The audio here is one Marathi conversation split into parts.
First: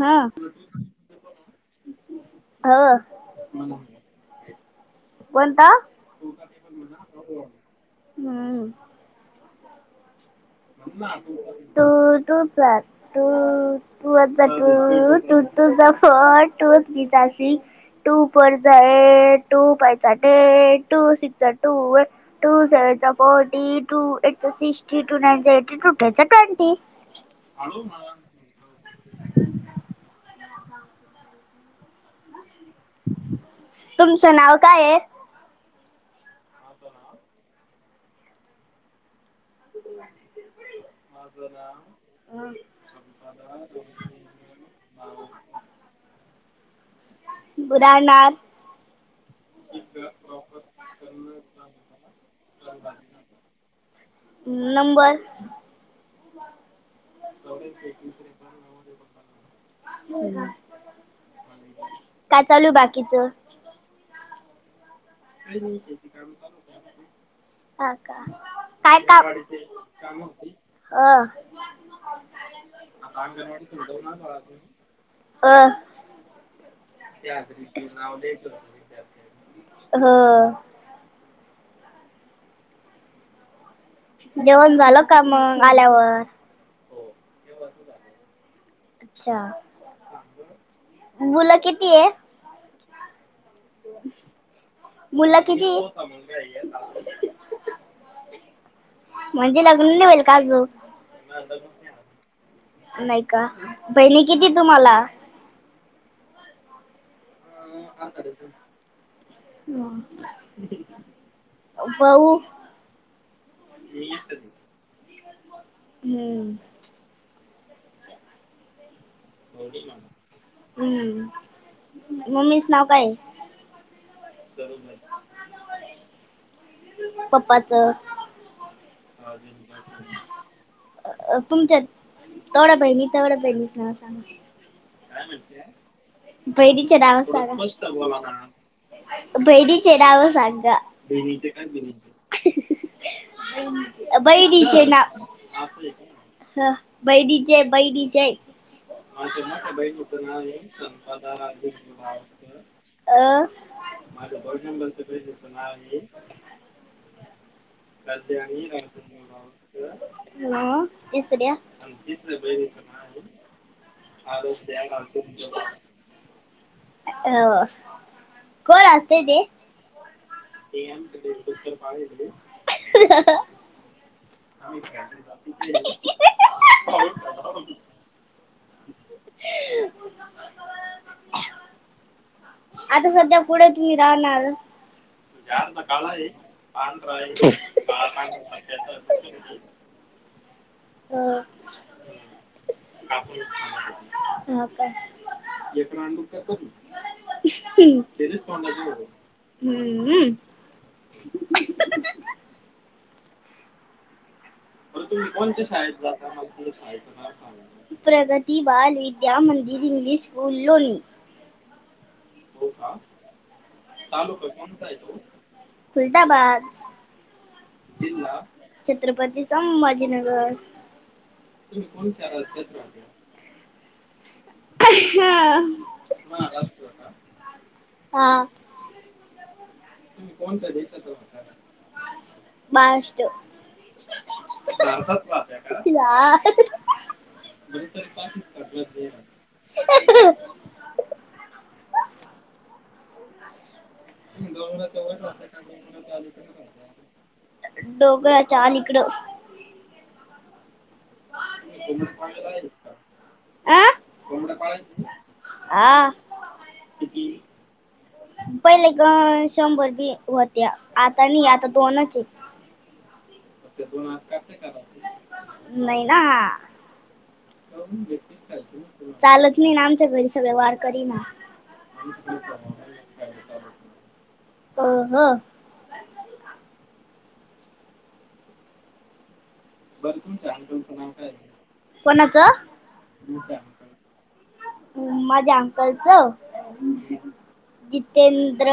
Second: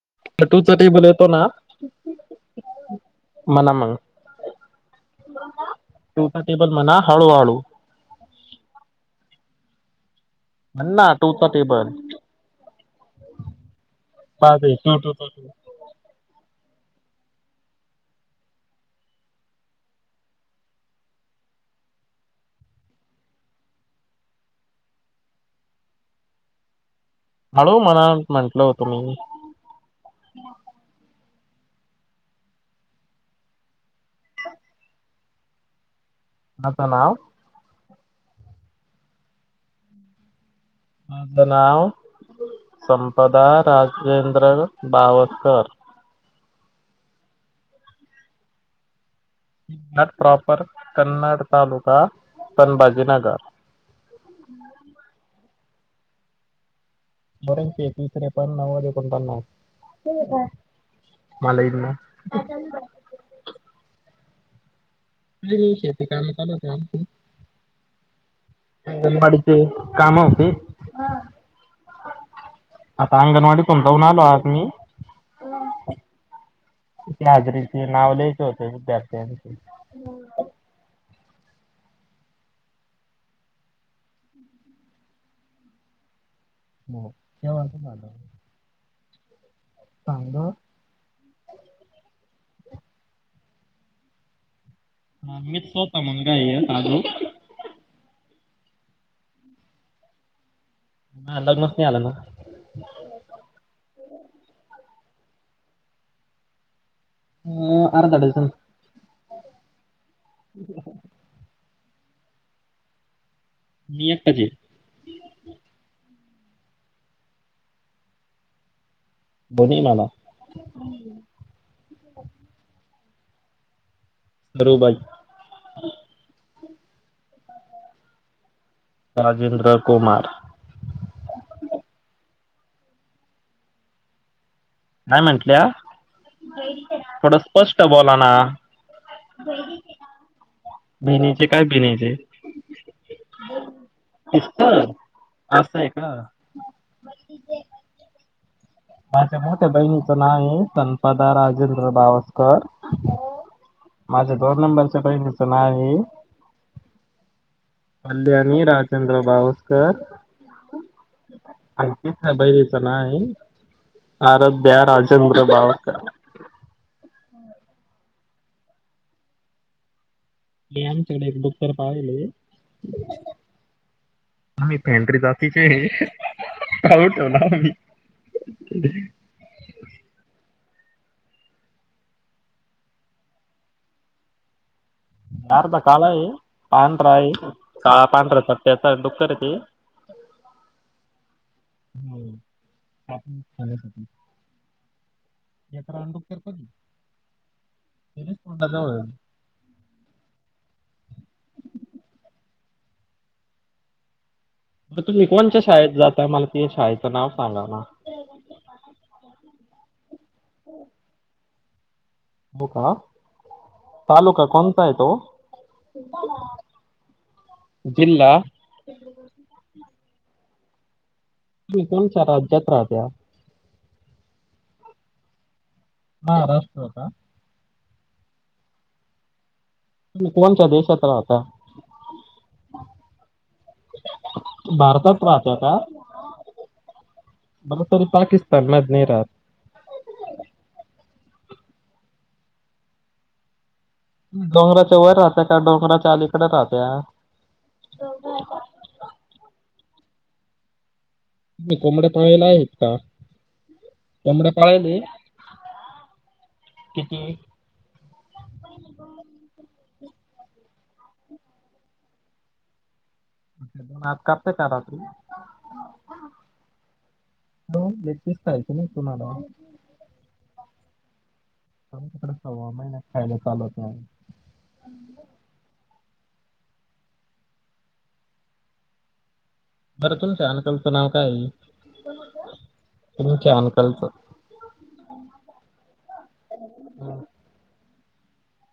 हा चटू चटी बोलतो ना हा म्हणा मग कोणता टूचा टेबल म्हणा हळूहळू हम्म [unintelligible] टू टू टू जा टू टू वन जा टू टू टू जा टू थ्री जा सिक्स टू फोर जा एट टू फायजा टेन टू सिक्सजा टूवेल टू सेवेन जा फोर्टिन टू एटजा सिक्सटीन टू नाईन [unintelligible] हळू म्हणा म्हंटलं होतं मी तुमचं नाव काय आहे? मका नाव [unintelligible] माझं नाव संपदा राजेंद्र बावसकर [unintelligible] प्रॉपर कन्नड तालुका संभाजीनगर हम् नंबर बरंच तिसरे [unintelligible] एकोण पन्नास मलाईना का चालू बाकीचं त म शेती कर चालते आमची काका काय अंगणवाडीचे काम होते आता अंगणवाडीतून जाऊन आलो आज मी अ [inaudible] अं हजरीचे नाव लियचे होते विद्यार्थ्यांचे हा जेवण झालं का मग आल्यावर हो जेवण पण झालं अच्छा चांगलं मुलं किती आहे मुलं किती? मीच स्वतः मुलगा आहे आजो म्हणजे लग्न नाही होईल का अजून? हा, लग्नच नाही आलं ना नाही का बहिणी किती तुम्हाला? ह अं, आ अर्धा करेच डझन [inaudible] मी एकटाचं हे हम्म बनी मला हम् मम्मीच नाव काय? सरूबाई पप्पाचं? राजेंद्र कुमार अ तुमच्या तेवढ्या बहिणी तेवढ्या बहिणीचं नावं सांगा नाही काय म्हंटल्या म्हणते? बहिणीचे नावं थोडं सांगा. स्पष्ट सुस्पष्ट बोला ना ना बहिणीचे नाव सांगा. बहिणीचे काय बनीचे सिस्टर बहिणीचे नाव असं आहे हाय का काय बहिणीचे बहीनीचे माझ्या मोठ्या ना बहिणीचे बहिणीचं नंबर नाव आहे संपदा राजेश राजेंद्र बावस्कर अं माझं [inaudible] बहिणीचं नाव आहे कल्याणी राजेंद्र बावस्कर [unintelligible] अंकित ना बहिणीचं नावं ये आराध्या राजेंद्र बावकर. हो कोण असतय ते मी आमच्याकडे एक बुक तर पाहिलय तुम्ही फँडी जातीचे ये [unintelligible] ठेवला म मी [unintelligible] [inaudible] आता सध्या कुड तुम्ही राहणार? आर्धा काला ये पांढरा यर काळा पांढरा पट्टयाचा डुक्कर एक ये अ हो आतून चालण्यासाठी हो काय लेकरावांनी डुक्कर [unintelligible] त्याच्याच त्याजीच खाऊन टाकली तोंडाजवळ बघ आहे. हूं हम्म म्हटलं तुम्ही कोणच्या शाळेत जाता? मला ते शाळेचं नाव सांगा ना. प्रगती बाल विद्या मंदिर इंग्लीश स्कुल लोली. बुक हा तालुका कोणचा हाय तो खुलताबाद. जिल्हा छत्रपती संभाजीनगर प्रीतम च्या राज्यात राहत्या. हा महाराष्ट्र का? हा तुमी कोणच्या देशात राहता? महाराष्ट्र भारतात महाराष्ट्रात राहता राहत्या का बर तरी पाकिस्तान मध नाय राहात. [unintelligible] डोंगराच्या वर राहत्या का डोंगराच्या अलीकडे राहत्या. डोंगराच्या अलीकड. तुम्ही कोंबड्या पाळल्या आहेत का? आ कोंबड्या पाळायले - आ किती? पहिले कं शंभर बी होत्या आता नई आता दोनच ये. मग त्या दोन आज कापताय का रात्री नाही ना. हो, कामून लेग पीस खायचे खायचं ना नाहीत तुला, तुम्हाला. चालच नई ना आमच्या घरी सगळे वारकरी ये ना. आमच्या कड सव्वा महिना खायला चालत नाय. अहं बरं तुमच्या अंकल च नाव काय ये? कोणाच? तुमच्या अंकल चं माझ्या अंकलच जितेंद्र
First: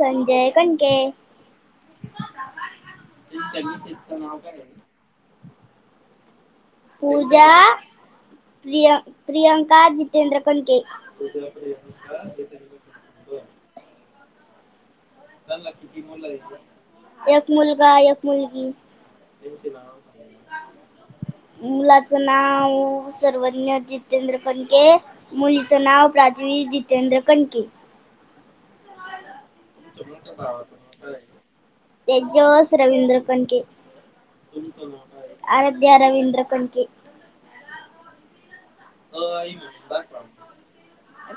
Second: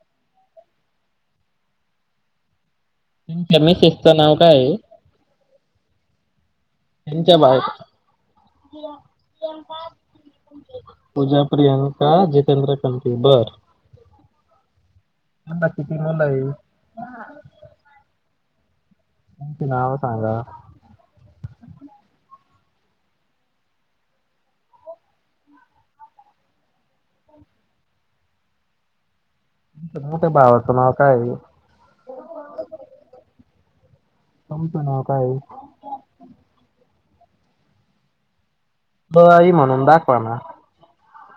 संजय कणके. त्यांच्या मिसेस च नाव काय ये? त्यांच्या पूजा बायका प्रिया प्रियंका जितेंद्र कनके. का जितेंद्र कंणके बरं. काकांला किती मुलं मुले आहे? आहेत? एक मुलगा यक मुलगी. त्यांची नाव सांग मुलाचं नाव सर्वज्ञ जितेंद्र कणके. मुलीचं नाव प्राज्वी जितेंद्र कणके. तुमच्या [unintelligible] बाळाच नाव काये? तेजस रवींद्र कनके तुमच नाव काय ये आराध्य रवींद्र कनके. अ ब आ आई ई म्हणून दाखवा, ना.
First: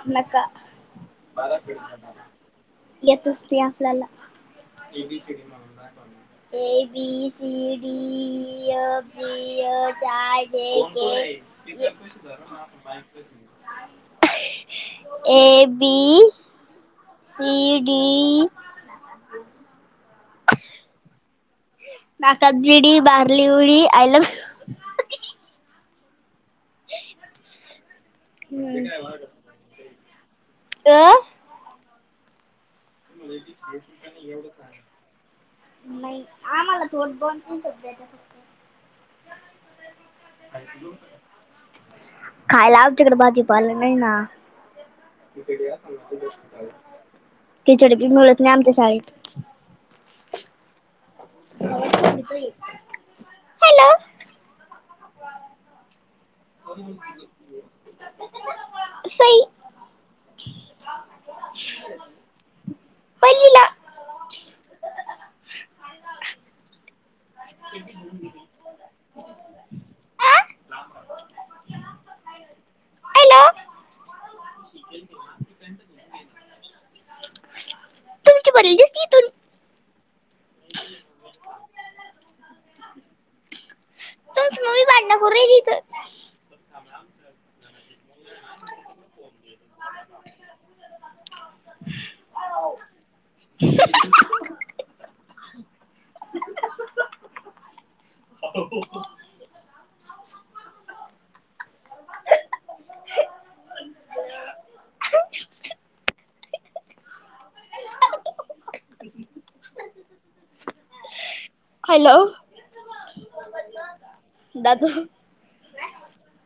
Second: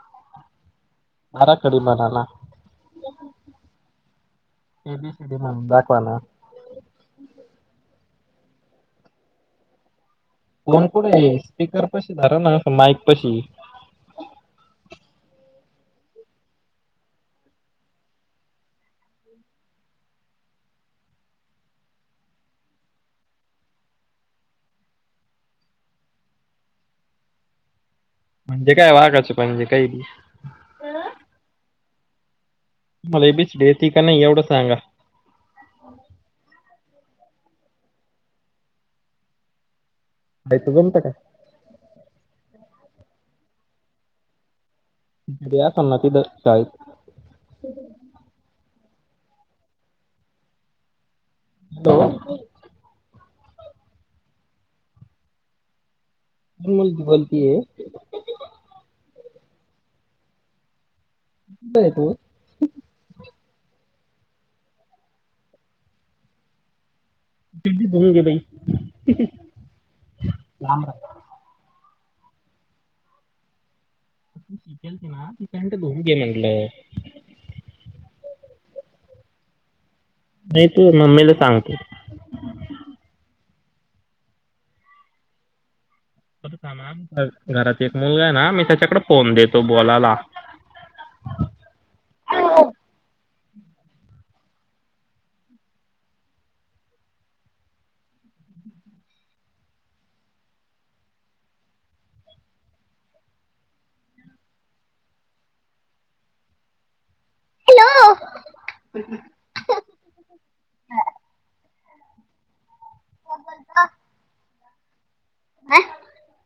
नका बाराखडी म्हणा ना. येतच ते आपल्याला. A, B, C, ABCD D, म्हणून दाखवा ना E, F, G, H, I, J phone कुठे आहे स्पीकर पाशी धर A, B C, D, E नाकात विडी मारली उडी आय लव्ह यू. म्हणजे काय वाघाचे पणजे काही बि. आं. तुम्हाला ए बी सी डी येती का नाही एवढं सांगा. नाही आम्हाला थोड दोन तीन शब्द येत्या फक्तं. काय तर जमतं का [unintelligible] खायला आच्याकडे भाजीपालं नाही नाही ना‌. दिदी असल‌ना तिथं शाळेत. खिचडी बी मिळत नाई आमच्या शााळेत. हॅलो [unintelligible] [unintelligible] कोण मुलगी बोलतीये? सई. कुठं हाय तु? पयलीला. आ [unintelligible] हॅलो तू शिकेल की त्यांच होऊन गेललय. तुमची बनियण दिसती इथून नाही तू ये मम्मीला सांगतो. तुमची मम्मी भांडण करु रायली इंथ. बर का मॅम घ घरात एक मुलगा आहे ना मी त्याच्याकडे फोन देतो बोलाला. [unintelligible] [unintelligible] [unintelligible] [unintelligible] [unintelligible] हॅलो. दादू.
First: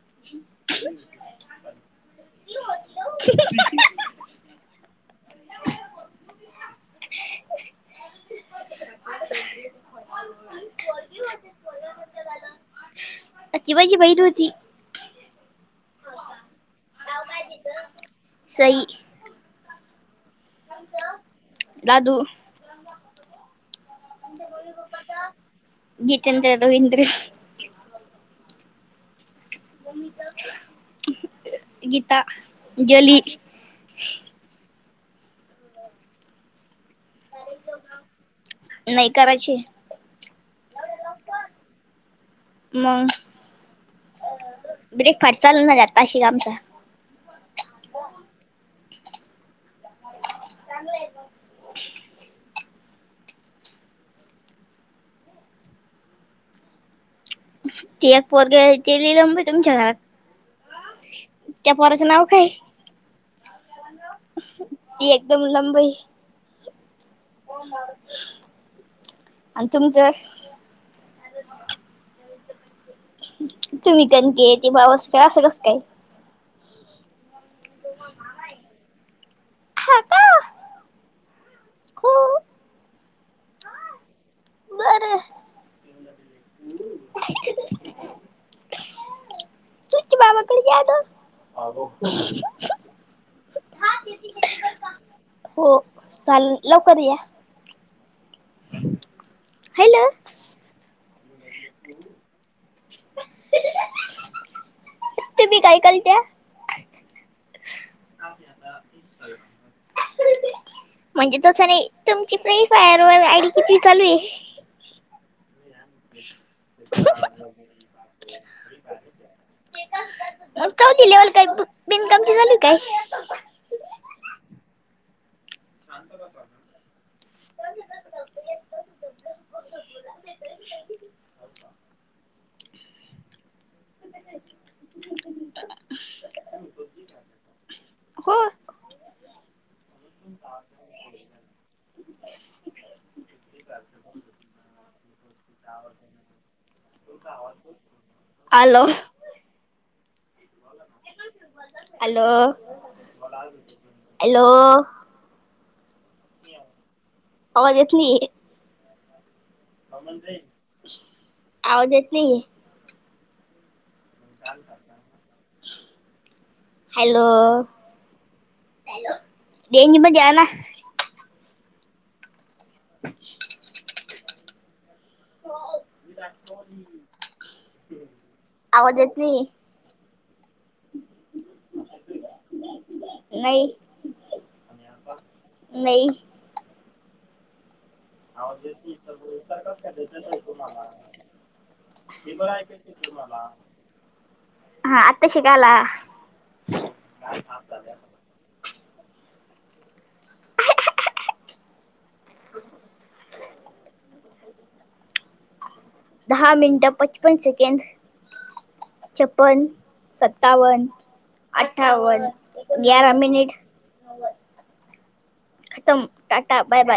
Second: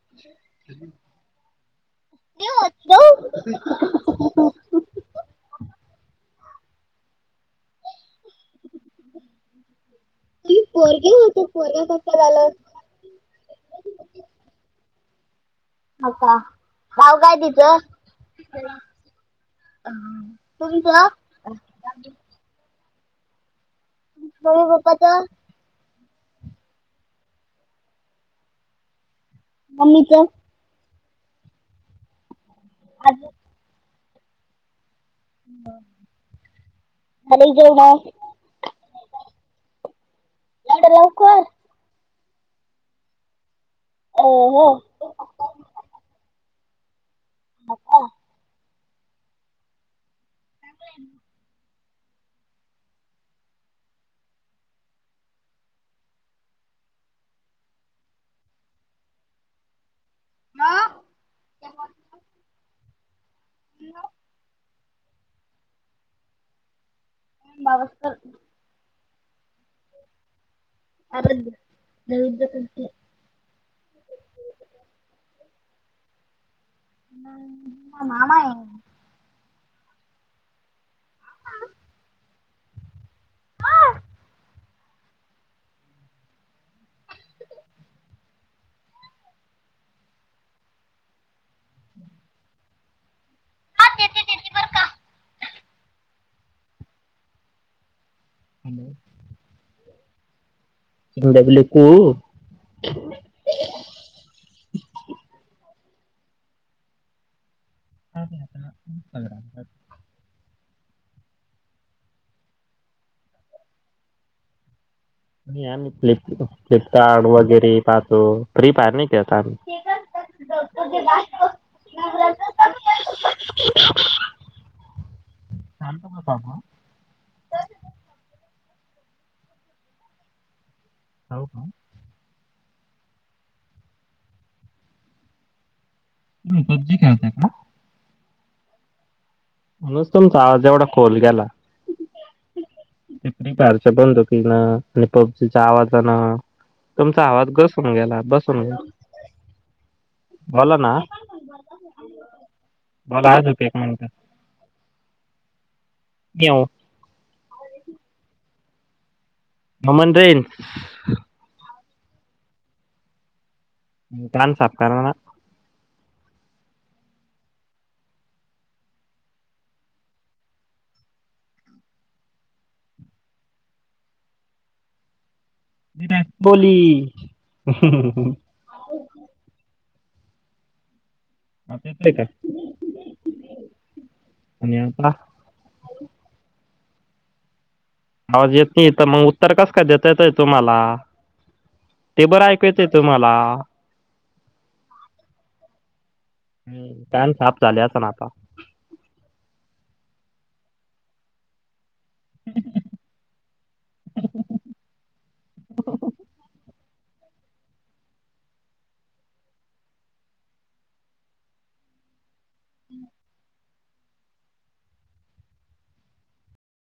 [unintelligible] [unintelligible] [unintelligible] तुही पोरगी होती पोरगा कसं काय झालं? ती माझी बहिन होती. होव का नाव काय तिचं? सई दादू. मम्मी पप्पाचं जितेंद्र रविंद्र. मम्मीचं गीता गेली. आज [inaudible] झाले जेवण नाही कराची य. एवढं लवकर मग. ओ हो. ब्रेकफास्ट चाल ना काशिरामचा. हो का. चांगलय. [inaudible] ते पोरगे ते लिलंब तुमच्या घरात त्या पोराचं नाव काय? ती एकदम लंबाई बावस्करर [unintelligible] आणि तुमचं [inaudible] [unintelligible] तुम्ही [unintelligible] काय असं कसं काय ह माय [unintelligible] हा का हो बरं [inaudible] बाबा कडे [unintelligible] हो चाल न लवकर या. हॅलो हॅलो त ब कू [unintelligible] ब तुम्ही काय कलत्या? अ [unintelligible] म्हणजे तसं नाही तुमची फ्री फायर व आईडी किती चालू आहे. फ्लप फ्लिपकार्ट वगैरे पाहतो फ्री फयर नाही खेळत आम्ही मग चौथी लेवल काय बिनकाम झाली काय? ते चाांत का पाबा [unintelligible] हो का [inaudible] ह पब्जी खेळतात का? हो म्हणून तुमचा आवाज एवढा खोल गेला हो ते फ्री फायरच्या बंदुकीन होती ना आणि पब्जीच्या आवाजान तुमचा आवाज घसून गेला बसून गेला हॅलो बोला ना हॅलो बोला अजून एक मिनिट हॅलो येऊ [unintelligible] आवाज येत नाही ममन रेंज आवाज येत नाही कान साफ करा ना हॅलो रेंजमध्ये यांना अच्छा [inaudible] आवाज येत नाहीये. नाही [unintelligible] आणि आता नाही आवाज येत नाही तर मग उत्तर कसं काय देता येतय तुम्हाला ते बरं ऐकू येत तुम्हाला हा आता शिक आला हा कान साफ झाले असं ना आता [inaudible] दहा मिनटं पचपन सेकेंंद छपन सत्तावन अठ्ठावन ग्यारा मिनिट खतम टाटा बाय बाय.